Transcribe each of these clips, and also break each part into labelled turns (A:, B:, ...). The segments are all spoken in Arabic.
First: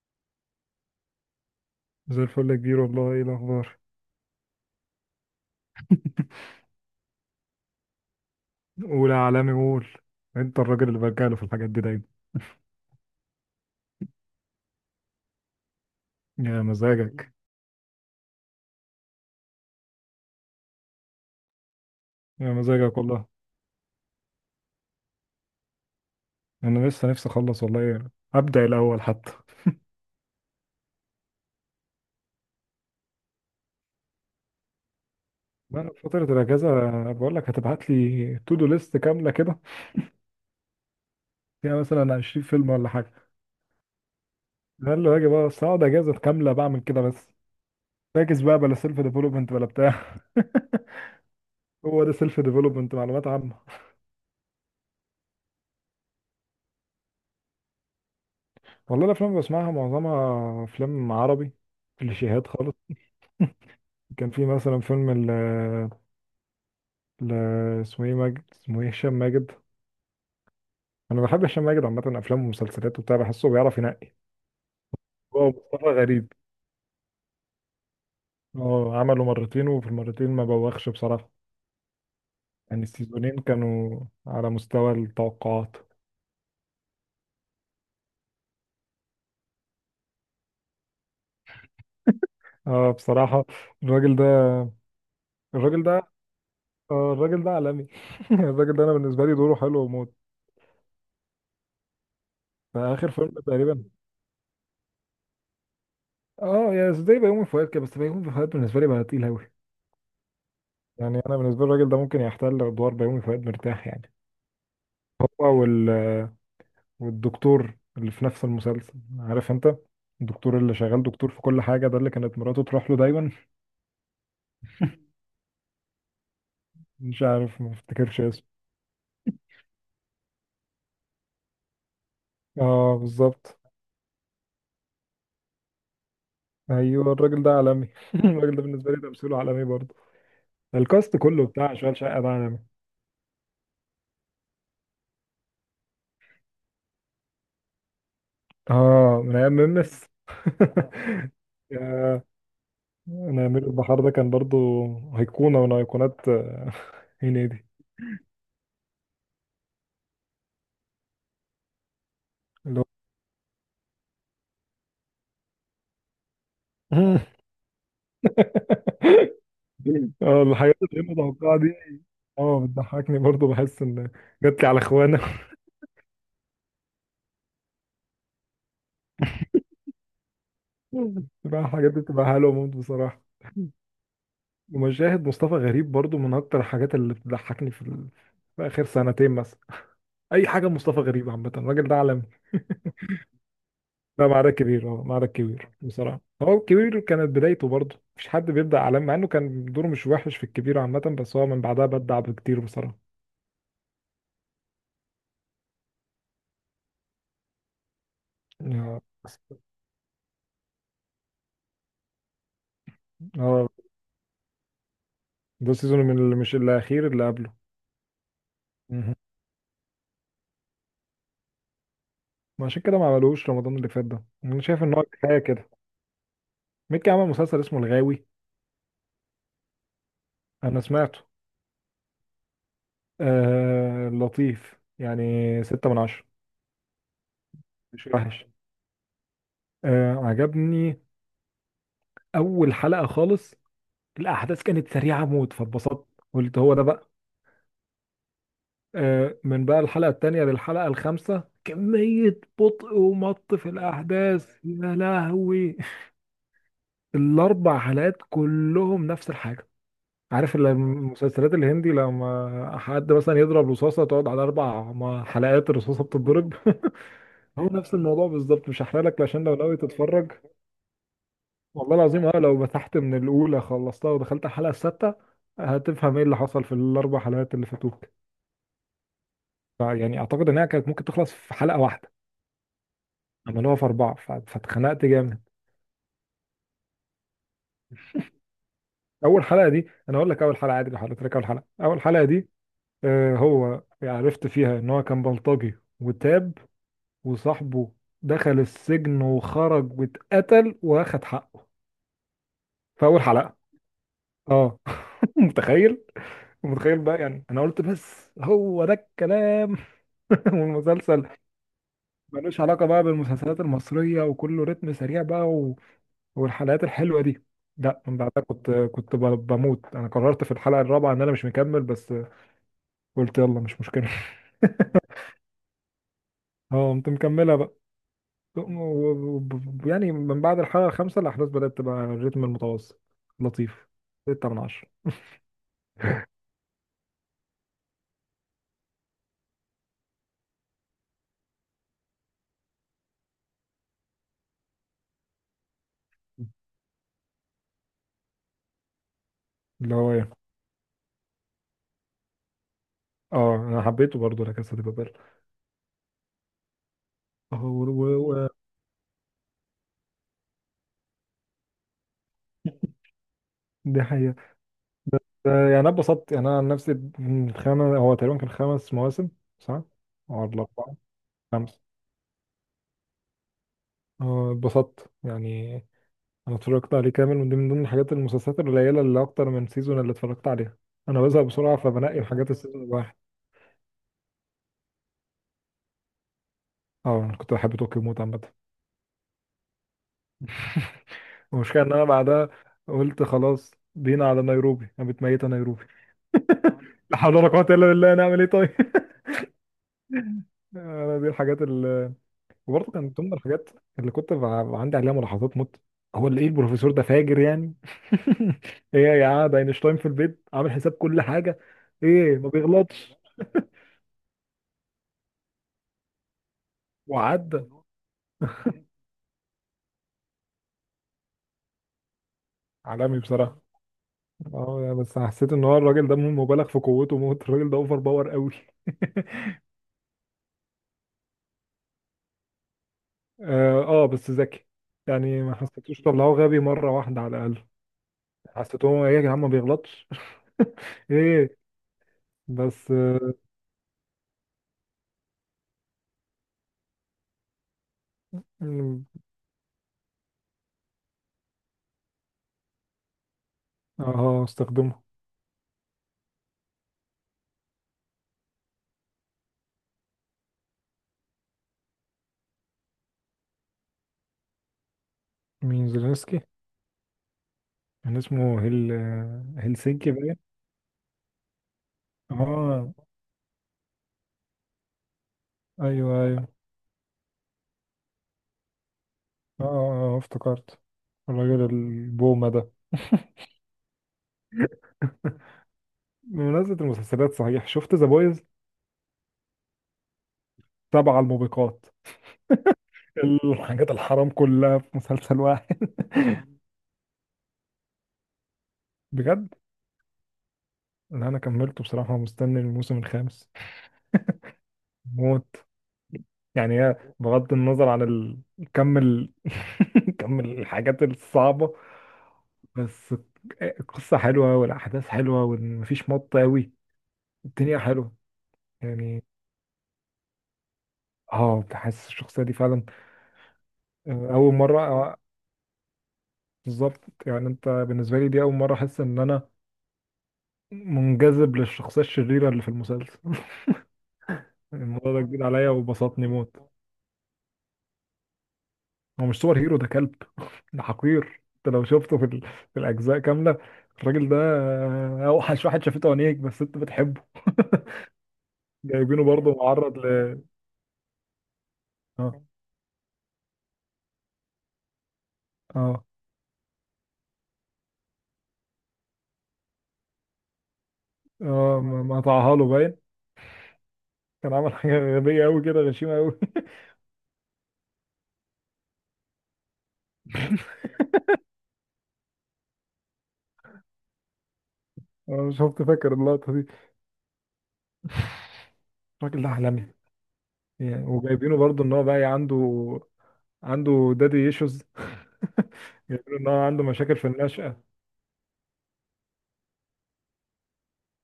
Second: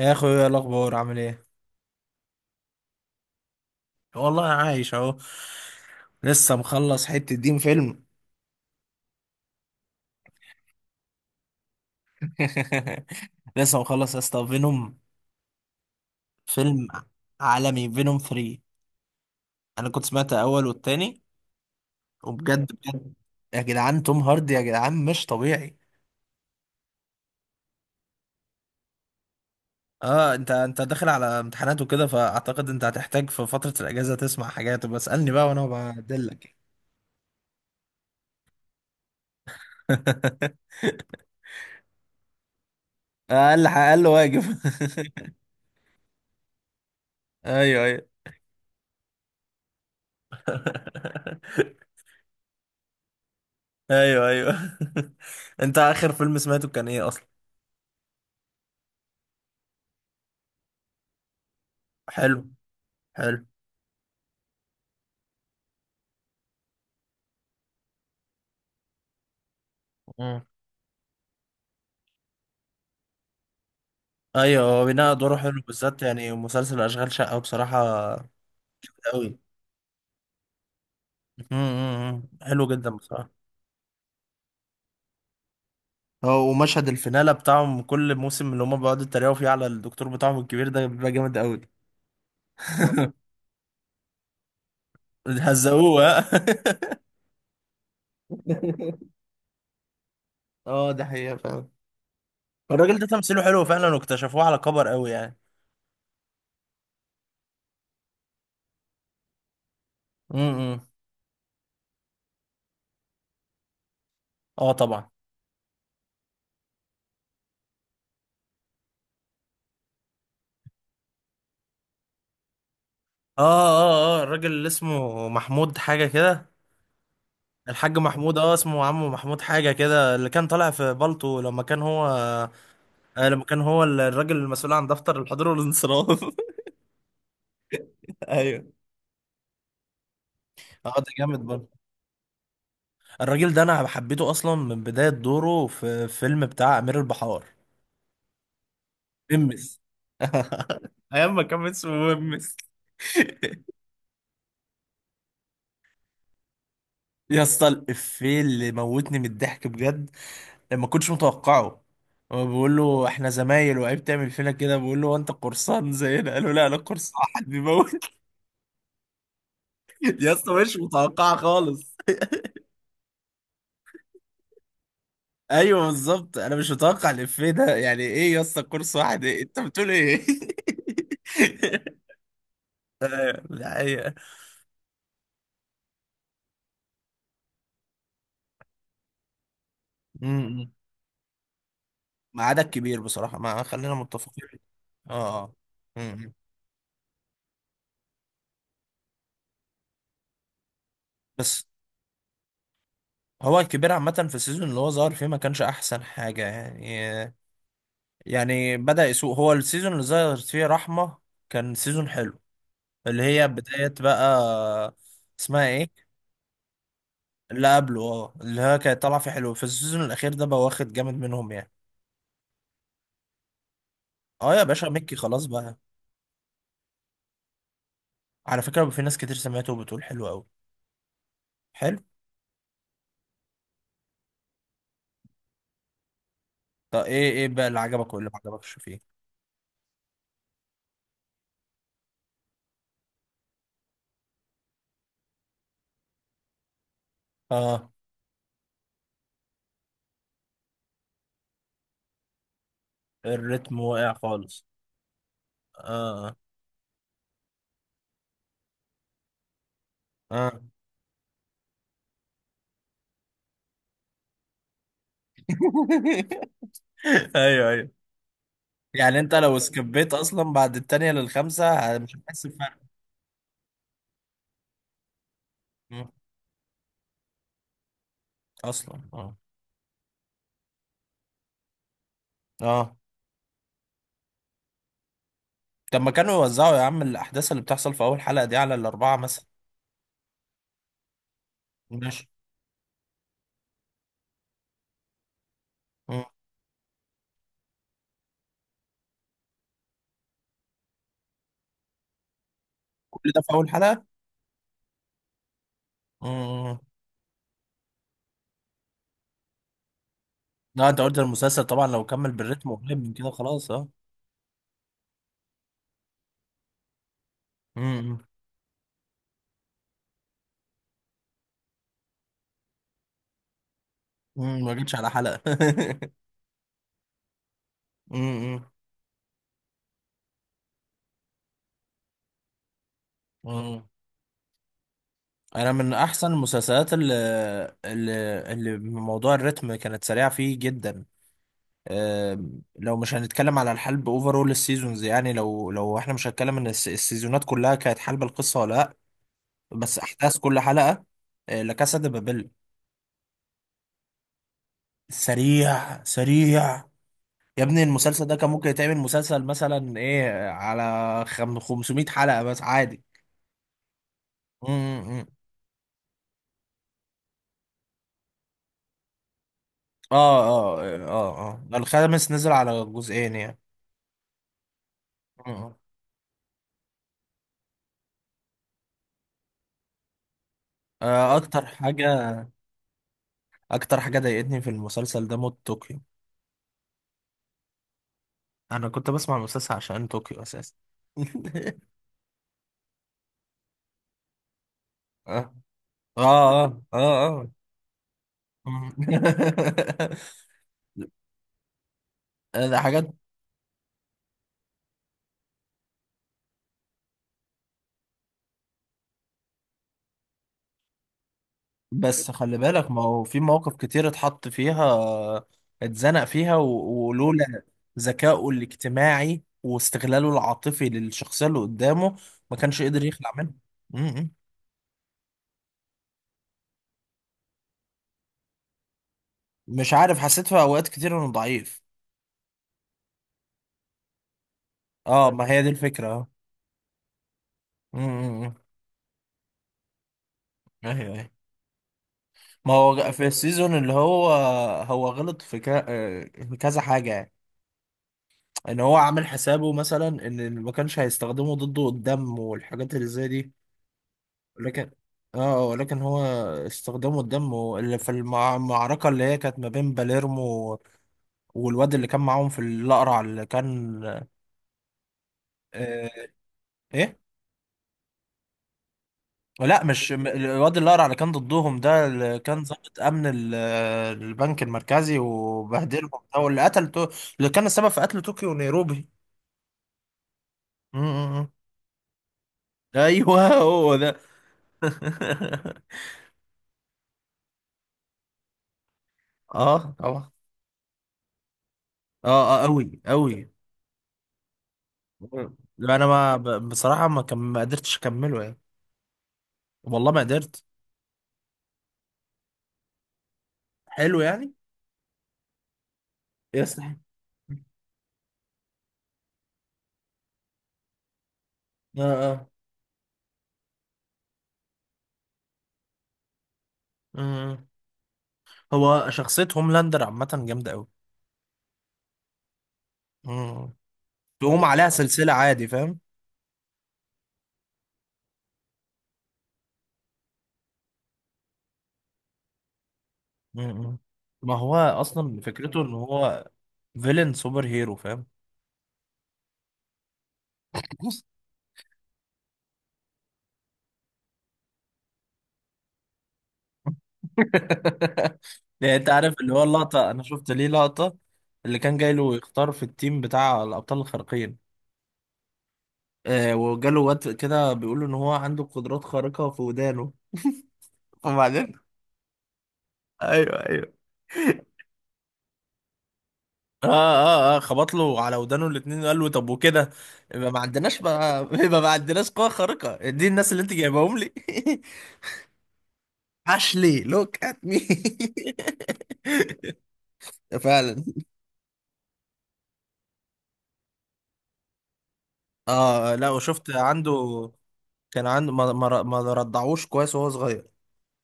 A: يا اخويا إيه الاخبار عامل ايه؟
B: زي الفل يا كبير، والله ايه الاخبار؟
A: والله انا عايش اهو. لسه مخلص حتة دين فيلم.
B: قول يا عالمي قول. انت الراجل اللي برجع له في الحاجات دي دايما.
A: لسه مخلص يا اسطى فينوم،
B: يا
A: فيلم
B: مزاجك.
A: عالمي فينوم 3. انا كنت سمعت الاول والتاني،
B: يا
A: وبجد
B: مزاجك
A: بجد
B: والله.
A: يا جدعان، توم هاردي يا جدعان مش طبيعي.
B: انا لسه نفسي اخلص والله، ابدا الاول حتى.
A: اه انت داخل على امتحانات وكده، فاعتقد انت هتحتاج في فترة الاجازة تسمع حاجات. بسألني بقى وانا
B: انا في فتره
A: بدلك.
B: الاجازه بقول لك، هتبعت لي تو دو ليست كامله كده فيها مثلا 20 فيلم ولا حاجه.
A: اقل اقل واجب.
B: ده اللي هاجي بقى، بس اقعد اجازه كامله بعمل كده بس.
A: ايوه ايوه.
B: فاكس بقى بلا سيلف ديفلوبمنت ولا بتاع. هو ده سيلف ديفلوبمنت، معلومات عامه.
A: ايوه ايوه. انت اخر فيلم سمعته كان ايه اصلا؟
B: والله الافلام اللي بسمعها معظمها افلام عربي،
A: حلو،
B: كليشيهات خالص.
A: حلو.
B: كان في مثلا فيلم ل... اسمه ايه ماجد، اسمه ايه، هشام ماجد.
A: مم.
B: انا بحب هشام ماجد عامه، افلامه ومسلسلاته وبتاع، بحسه بيعرف ينقي.
A: ايوه، هو بناء دوره
B: هو
A: حلو،
B: مصطفى
A: بالذات يعني
B: غريب.
A: مسلسل اشغال شقه بصراحه.
B: اه عمله
A: قوي،
B: مرتين وفي المرتين ما بوخش بصراحه.
A: حلو
B: يعني
A: جدا بصراحه.
B: السيزونين كانوا على مستوى التوقعات.
A: هو ومشهد الفينالة بتاعهم كل موسم، اللي هم بيقعدوا يتريقوا فيه على الدكتور بتاعهم الكبير ده، بيبقى جامد قوي.
B: اه بصراحه. الراجل ده الراجل ده
A: هزقوه ها.
B: الراجل ده عالمي. الراجل ده انا بالنسبه لي دوره حلو وموت.
A: اه، ده حقيقة فعلا.
B: في
A: الراجل ده
B: اخر فيلم
A: تمثيله حلو
B: تقريبا.
A: فعلا، واكتشفوه على كبر قوي يعني.
B: اه يا زي بيومي فؤاد كده، بس بيومي فؤاد بالنسبه لي بقى تقيل قوي.
A: امم.
B: يعني انا بالنسبه لي الراجل ده ممكن يحتل ادوار بيومي فؤاد مرتاح يعني.
A: اه طبعا.
B: وال- والدكتور اللي في نفس المسلسل، عارف انت، الدكتور اللي شغال دكتور في كل حاجة، ده اللي كانت مراته تروح له دايما.
A: اه اه اه، الراجل اللي اسمه محمود حاجة كده،
B: مش عارف، ما
A: الحاج
B: افتكرش
A: محمود،
B: اسمه.
A: اه اسمه عمو محمود حاجة كده، اللي كان طالع في بالطو لما كان هو،
B: اه
A: آه لما
B: بالظبط.
A: كان هو الراجل المسؤول عن دفتر الحضور والانصراف.
B: ايوه الراجل ده عالمي. الراجل ده
A: ايوه.
B: بالنسبة لي تمثيله عالمي برضه.
A: اه ده
B: الكاست
A: جامد
B: كله
A: برضه.
B: بتاع شغال شقة ده عالمي.
A: الراجل ده انا حبيته اصلا من بداية دوره في فيلم بتاع امير البحار،
B: اه من ايام
A: ممس.
B: ممس.
A: ايام ما كان
B: يا...
A: اسمه ممس.
B: انا امير البحار ده كان برضه ايقونة من ايقونات
A: يا
B: هنيدي.
A: اسطى، الافيه اللي موتني من الضحك بجد، لما كنتش متوقعه. هو بيقول
B: اللي هو...
A: له احنا زمايل وعيب تعمل فينا كده، بيقول له هو انت قرصان زينا، قال له لا انا قرصان حد بيموت. يا
B: اه
A: اسطى
B: الحياة
A: مش
B: غير
A: متوقعه
B: متوقعة دي.
A: خالص.
B: اه بتضحكني برضه، بحس ان جات لي على اخوانا.
A: ايوه بالظبط، انا مش متوقع الافيه ده، يعني ايه يا اسطى كورس واحد إيه؟ انت بتقول ايه؟
B: بتبقى الحاجات دي بتبقى حلوه موت بصراحه.
A: أيوة، دي حقيقة.
B: ومشاهد مصطفى غريب برضه من اكتر الحاجات اللي بتضحكني في اخر سنتين مثلا. اي حاجه
A: أمم.
B: مصطفى غريب عامه، الراجل ده عالمي.
A: ميعادك كبير بصراحة، ما خلينا
B: لا،
A: متفقين.
B: معركة كبير. اه معركة
A: اه اه.
B: كبير بصراحه.
A: أمم.
B: هو الكبير كانت بدايته برضه مش حد بيبدا عالمي، مع انه كان دوره مش وحش في الكبير عامه، بس هو من
A: بس
B: بعدها بدع بكتير بصراحه.
A: هو الكبير عامة في السيزون اللي هو ظهر فيه ما كانش أحسن حاجة يعني. يعني
B: اه
A: بدأ يسوق
B: بس-
A: هو السيزون اللي ظهر فيه رحمة، كان سيزون حلو، اللي هي
B: اه
A: بداية بقى، اسمها
B: ده
A: ايه،
B: سيزون من اللي مش الاخير، اللي قبله.
A: اللي قبله. اه، اللي هو كانت
B: مهم.
A: طالعه فيه حلو في السيزون الاخير ده بقى، واخد جامد منهم يعني.
B: ما عشان كده ما عملوش رمضان اللي فات ده،
A: اه
B: انا
A: يا
B: شايف
A: باشا،
B: ان هو
A: ميكي
B: كفايه
A: خلاص
B: كده.
A: بقى.
B: ميكي عمل مسلسل اسمه الغاوي.
A: على فكره بقى في ناس كتير سمعته وبتقول حلو قوي.
B: انا سمعته.
A: حلو.
B: آه لطيف يعني. ستة من عشرة.
A: طب ايه ايه بقى اللي
B: مش
A: عجبك واللي ما
B: وحش.
A: عجبكش فيه؟
B: آه عجبني اول حلقة خالص، الاحداث كانت سريعة موت فاتبسطت، قلت هو ده بقى.
A: اه،
B: آه، من بقى الحلقة التانية للحلقة الخامسة كمية بطء ومط في
A: الريتم واقع
B: الاحداث
A: خالص.
B: يا لهوي.
A: اه
B: الاربع حلقات كلهم نفس الحاجة. عارف
A: اه.
B: المسلسلات الهندي، لما حد مثلا يضرب رصاصة تقعد على أربع حلقات الرصاصة بتتضرب. هو
A: ايوه ايوه.
B: نفس الموضوع بالظبط، مش هحرق
A: يعني
B: لك
A: انت
B: عشان لو
A: لو
B: ناوي
A: سكبيت
B: تتفرج.
A: اصلا بعد التانية
B: والله
A: للخامسة مش
B: العظيم، اه
A: هتحس
B: لو
A: بفرق.
B: مسحت من الاولى خلصتها ودخلت على الحلقه السادسه
A: مم.
B: هتفهم ايه اللي حصل في الاربع حلقات اللي فاتوك.
A: اصلا اه.
B: فيعني اعتقد انها كانت ممكن تخلص في حلقه واحده،
A: اه
B: عملوها في اربعه فاتخنقت جامد.
A: طب ما كانوا يوزعوا يا عم الاحداث اللي بتحصل في اول حلقة دي على الاربعة
B: اول
A: مثلا.
B: حلقه دي انا اقول لك، اول حلقه عادي لو حضرتك، اول حلقه
A: ماشي.
B: دي. آه هو يعني عرفت فيها ان هو كان بلطجي
A: مم.
B: وتاب، وصاحبه دخل السجن وخرج واتقتل واخد حقه، في اول
A: كل ده في
B: حلقه.
A: اول حلقة؟
B: اه متخيل؟
A: مم.
B: ومتخيل بقى، يعني انا قلت بس هو ده الكلام.
A: لا انت قلت
B: والمسلسل
A: المسلسل طبعا لو كمل
B: ملوش
A: بالريتم
B: علاقه
A: قريب
B: بقى
A: من كده
B: بالمسلسلات
A: خلاص، اه.
B: المصريه، وكله رتم سريع بقى و... والحلقات الحلوه دي. لا من
A: امم.
B: بعدها بموت. انا قررت في الحلقه الرابعه ان انا مش مكمل، بس قلت يلا مش مشكله.
A: امم، ما جيتش على حلقة.
B: اه قمت مكملها بقى، و-
A: امم.
B: و- يعني من بعد الحلقه الخامسه الاحداث بدات تبقى الريتم المتوسط، لطيف.
A: امم،
B: 6 من 10.
A: انا من احسن المسلسلات اللي، اللي اللي من موضوع الريتم كانت سريعة فيه جدا، آم، لو مش هنتكلم على الحلب اوفرول السيزونز، يعني لو احنا مش هنتكلم ان السيزونات كلها كانت حلب القصة ولا لا،
B: اللي
A: بس
B: هو ايه؟
A: احداث كل حلقة، آه، لا كاسا دي بابل.
B: اه انا حبيته برضه، لا كاسا دي بابل.
A: سريع سريع. يا
B: اه
A: ابني
B: و- و-
A: المسلسل ده
B: و-
A: كان ممكن يتعمل مسلسل مثلا ايه على 500 حلقة بس عادي.
B: دي حقيقة.
A: م- م- م.
B: آه، يعني انا اتبسطت، يعني انا عن نفسي. الخامس هو تقريبا كان خمس مواسم، صح؟
A: اه
B: او
A: اه.
B: الاربعه.
A: اه اه،
B: خمسه.
A: الخامس نزل على جزئين يعني.
B: آه، اتبسطت
A: م-
B: يعني.
A: م.
B: انا اتفرجت عليه كامل، ودي من ضمن الحاجات المسلسلات القليله اللي اكتر من سيزون اللي اتفرجت عليها. انا
A: آه،
B: بزهق
A: اكتر
B: بسرعه، فبنقي
A: حاجة.
B: الحاجات السيزون الواحد.
A: اكتر حاجة ضايقتني في المسلسل ده موت، طوكيو.
B: اه انا كنت بحب طوكيو موت عامه.
A: انا كنت بسمع المسلسل عشان طوكيو اساسا.
B: المشكله ان انا بعدها قلت خلاص بينا على نيروبي، انا
A: اه
B: متميت على نيروبي.
A: اه اه
B: لا
A: اه
B: حول ولا
A: آه.
B: قوه الا بالله، نعمل ايه طيب.
A: م.
B: انا دي الحاجات.
A: ده
B: وبرضه كان
A: حاجات.
B: ضمن الحاجات اللي عندي عليها ملاحظات موت، هو اللي ايه، البروفيسور ده فاجر يعني. ايه يا عاد، اينشتاين في البيت عامل حساب كل حاجه،
A: بس
B: ايه ما
A: خلي بالك ما
B: بيغلطش
A: هو في مواقف كتير اتحط فيها، اتزنق فيها
B: وعدى.
A: ولولا ذكائه الاجتماعي واستغلاله العاطفي للشخصية اللي قدامه ما كانش قدر
B: عالمي
A: يخلع منها.
B: بصراحه.
A: م- م.
B: اه يعني بس حسيت ان هو الراجل ده مبالغ في قوته موت، الراجل ده اوفر باور قوي.
A: مش عارف، حسيت في اوقات كتير انه ضعيف.
B: اه آه، بس ذكي.
A: اه،
B: يعني
A: ما
B: ما
A: هي دي
B: حسيتوش
A: الفكرة اه.
B: طلعوه غبي مره واحده على الاقل.
A: م- م- م.
B: حسيتهم ايه، يا جدعان ما بيغلطش.
A: ايوه ايوه.
B: ايه.
A: ما
B: بس
A: هو في
B: اه.
A: السيزون اللي هو، هو غلط في آه، في كذا حاجة يعني. ان هو عامل حسابه مثلا ان ما كانش هيستخدمه ضده قدام والحاجات اللي زي دي،
B: آه،
A: لكن
B: استخدمه.
A: اه آه، لكن هو استخدمه الدم اللي في المعركة اللي هي كانت ما بين باليرمو والواد اللي كان معاهم في الأقرع اللي كان.
B: مين،
A: آه.
B: زيلينسكي؟
A: ايه.
B: كان اسمه هل...
A: لا
B: هلسنكي
A: مش
B: باين.
A: الواد الأقرع اللي كان ضدهم ده، اللي كان
B: اه
A: ضابط أمن البنك المركزي وبهدلهم
B: ايوه
A: ده،
B: ايوه.
A: واللي قتل اللي كان السبب في قتل طوكيو ونيروبي.
B: اه آه، آه، آه، افتكرت.
A: م- م- م.
B: الراجل البومة ده.
A: ايوه هو ده.
B: بمناسبة المسلسلات، صحيح شفت ذا بويز؟
A: اه طبعا.
B: سبع الموبقات.
A: اه اه قوي قوي.
B: الحاجات الحرام كلها في مسلسل واحد.
A: لا انا ما ب- بصراحة ما قدرتش اكمله يعني.
B: بجد.
A: والله ما قدرت.
B: لا انا كملته بصراحة، مستني الموسم الخامس
A: حلو يعني،
B: موت. يعني
A: يستحق.
B: هي بغض النظر عن ال... كم ال... كم الحاجات الصعبة،
A: اه اه
B: بس القصة حلوة والأحداث حلوة ومفيش مط أوي.
A: آه.
B: الدنيا حلوة.
A: هو
B: يعني
A: شخصية هوملاندر عامة جامدة أوي.
B: اه تحس الشخصية دي فعلا.
A: مم.
B: آه، أول
A: تقوم
B: مرة
A: عليها
B: آه،
A: سلسلة عادي، فاهم.
B: بالظبط. يعني أنت بالنسبة لي دي أول مرة أحس إن أنا منجذب للشخصية الشريرة اللي في المسلسل.
A: مم. ما هو
B: الموضوع ده
A: أصلا
B: جديد عليا
A: فكرته إن
B: وبسطني
A: هو
B: موت.
A: فيلن سوبر هيرو، فاهم.
B: هو مش سوبر هيرو، ده كلب. ده حقير، أنت لو شفته في الأجزاء كاملة، الراجل ده آه، أوحش واحد شافته عينيك، بس أنت بتحبه.
A: يعني أنت
B: جايبينه
A: عارف اللي
B: برضه
A: هو
B: معرض
A: اللقطة، أنا
B: ل...
A: شفت ليه لقطة، اللي كان جاي له
B: اه
A: يختار في التيم بتاع الأبطال الخارقين،
B: اه
A: آه وجاله واد كده بيقول له إن هو عنده قدرات خارقة في ودانه، وبعدين
B: اه ما قطعها له باين.
A: ايوه ايوه.
B: كان عمل حاجة غبية أوي كده، غشيمة أوي.
A: اه اه اه، خبط له على ودانه الاتنين وقال له طب وكده يبقى ما عندناش بقى، يبقى ما عندناش قوة خارقة، دي الناس اللي انت جايبهم لي.
B: أنا مش شفت، فاكر اللقطة دي.
A: اشلي لوك ات مي.
B: الراجل ده عالمي. يعني
A: فعلا.
B: وجايبينه برضه ان هو بقى عنده دادي ايشوز.
A: اه لا،
B: جايبينه ان هو
A: وشفت
B: عنده
A: عنده
B: مشاكل في النشأة.
A: كان عنده، ما رضعوش كويس وهو صغير.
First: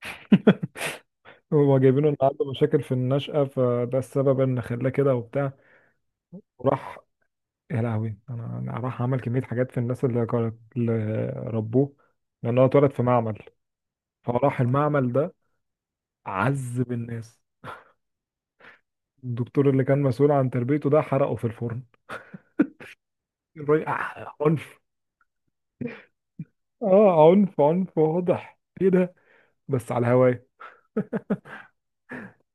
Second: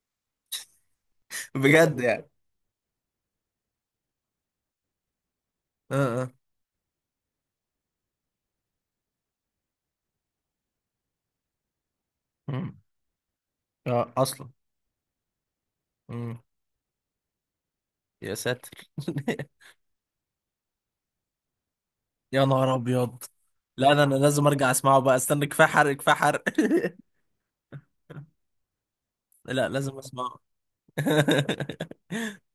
B: هو
A: بجد
B: جايبينه ان
A: يعني.
B: عنده مشاكل في النشأة، فده السبب ان خلاه كده وبتاع.
A: اه اه.
B: وراح، يا لهوي، انا أنا راح عمل كمية حاجات في الناس اللي ربوه، لان هو
A: مم.
B: اتولد في معمل.
A: اه اصلا.
B: فراح المعمل ده
A: مم.
B: عذب الناس.
A: يا ساتر.
B: الدكتور اللي كان مسؤول عن تربيته ده حرقه في الفرن.
A: يا نهار ابيض. لا انا أنا
B: آه،
A: لازم ارجع
B: عنف.
A: اسمعه بقى، استنى، كفايه حرق كفايه حرق.
B: اه عنف عنف واضح، ايه ده.
A: لا
B: بس
A: لازم
B: على
A: اسمعه.
B: هواي.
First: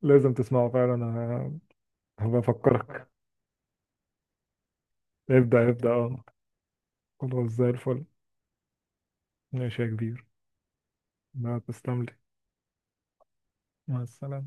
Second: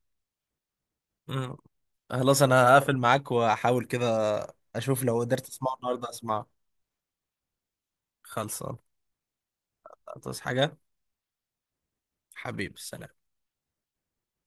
B: لازم تسمعه فعلا انا.
A: مم.
B: هبقى
A: خلاص انا هقفل
B: افكرك.
A: معاك واحاول كده، اشوف لو قدرت
B: ابدأ
A: اسمعه
B: ابدأ
A: النهارده
B: اه.
A: اسمعه.
B: خلاص زي الفل.
A: خلصان.
B: ماشي يا كبير.
A: تصحى حاجه.
B: ما تسلم لي.
A: حبيبي، سلام.
B: مع السلامة.